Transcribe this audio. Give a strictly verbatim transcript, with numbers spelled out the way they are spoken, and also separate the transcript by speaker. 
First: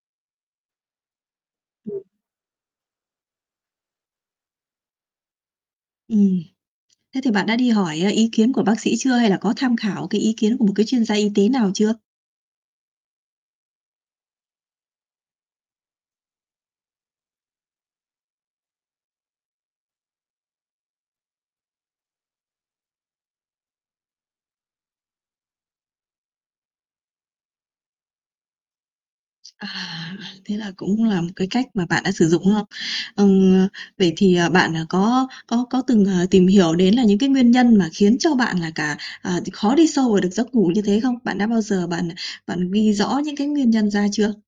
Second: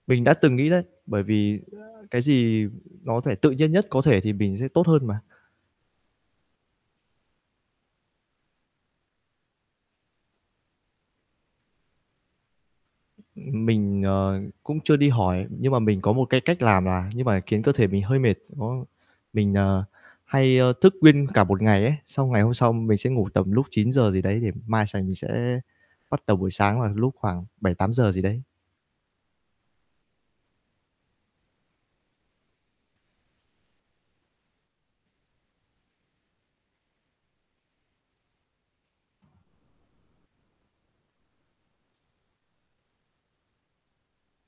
Speaker 1: Mình đã từng nghĩ đấy, bởi vì
Speaker 2: Ừm.
Speaker 1: cái gì nó thể tự nhiên nhất có thể thì mình sẽ tốt hơn mà.
Speaker 2: Ừm. Thế thì bạn đã đi hỏi, ờ, ý kiến của bác sĩ chưa hay là có tham khảo cái ý kiến của một cái chuyên gia y tế nào chưa?
Speaker 1: Ừm, mình, ờ, cũng chưa đi hỏi nhưng mà mình có một cái cách làm là nhưng mà khiến cơ thể mình hơi mệt, nó mình, ờ, hay, ờ, thức nguyên cả một ngày ấy, xong ngày hôm sau mình sẽ ngủ tầm lúc chín giờ gì đấy để mai sành mình sẽ bắt đầu buổi sáng vào lúc khoảng bảy tám giờ gì đấy.
Speaker 2: À, thế là cũng là một cái cách mà bạn đã sử dụng, đúng không? Ừm, vậy thì, ờ, bạn, à, có có có từng, ờ, tìm hiểu đến là những cái nguyên nhân mà khiến cho bạn là cả ờ, thì khó đi sâu vào được giấc ngủ như thế không? Bạn đã bao giờ bạn bạn ghi rõ những cái nguyên nhân ra chưa?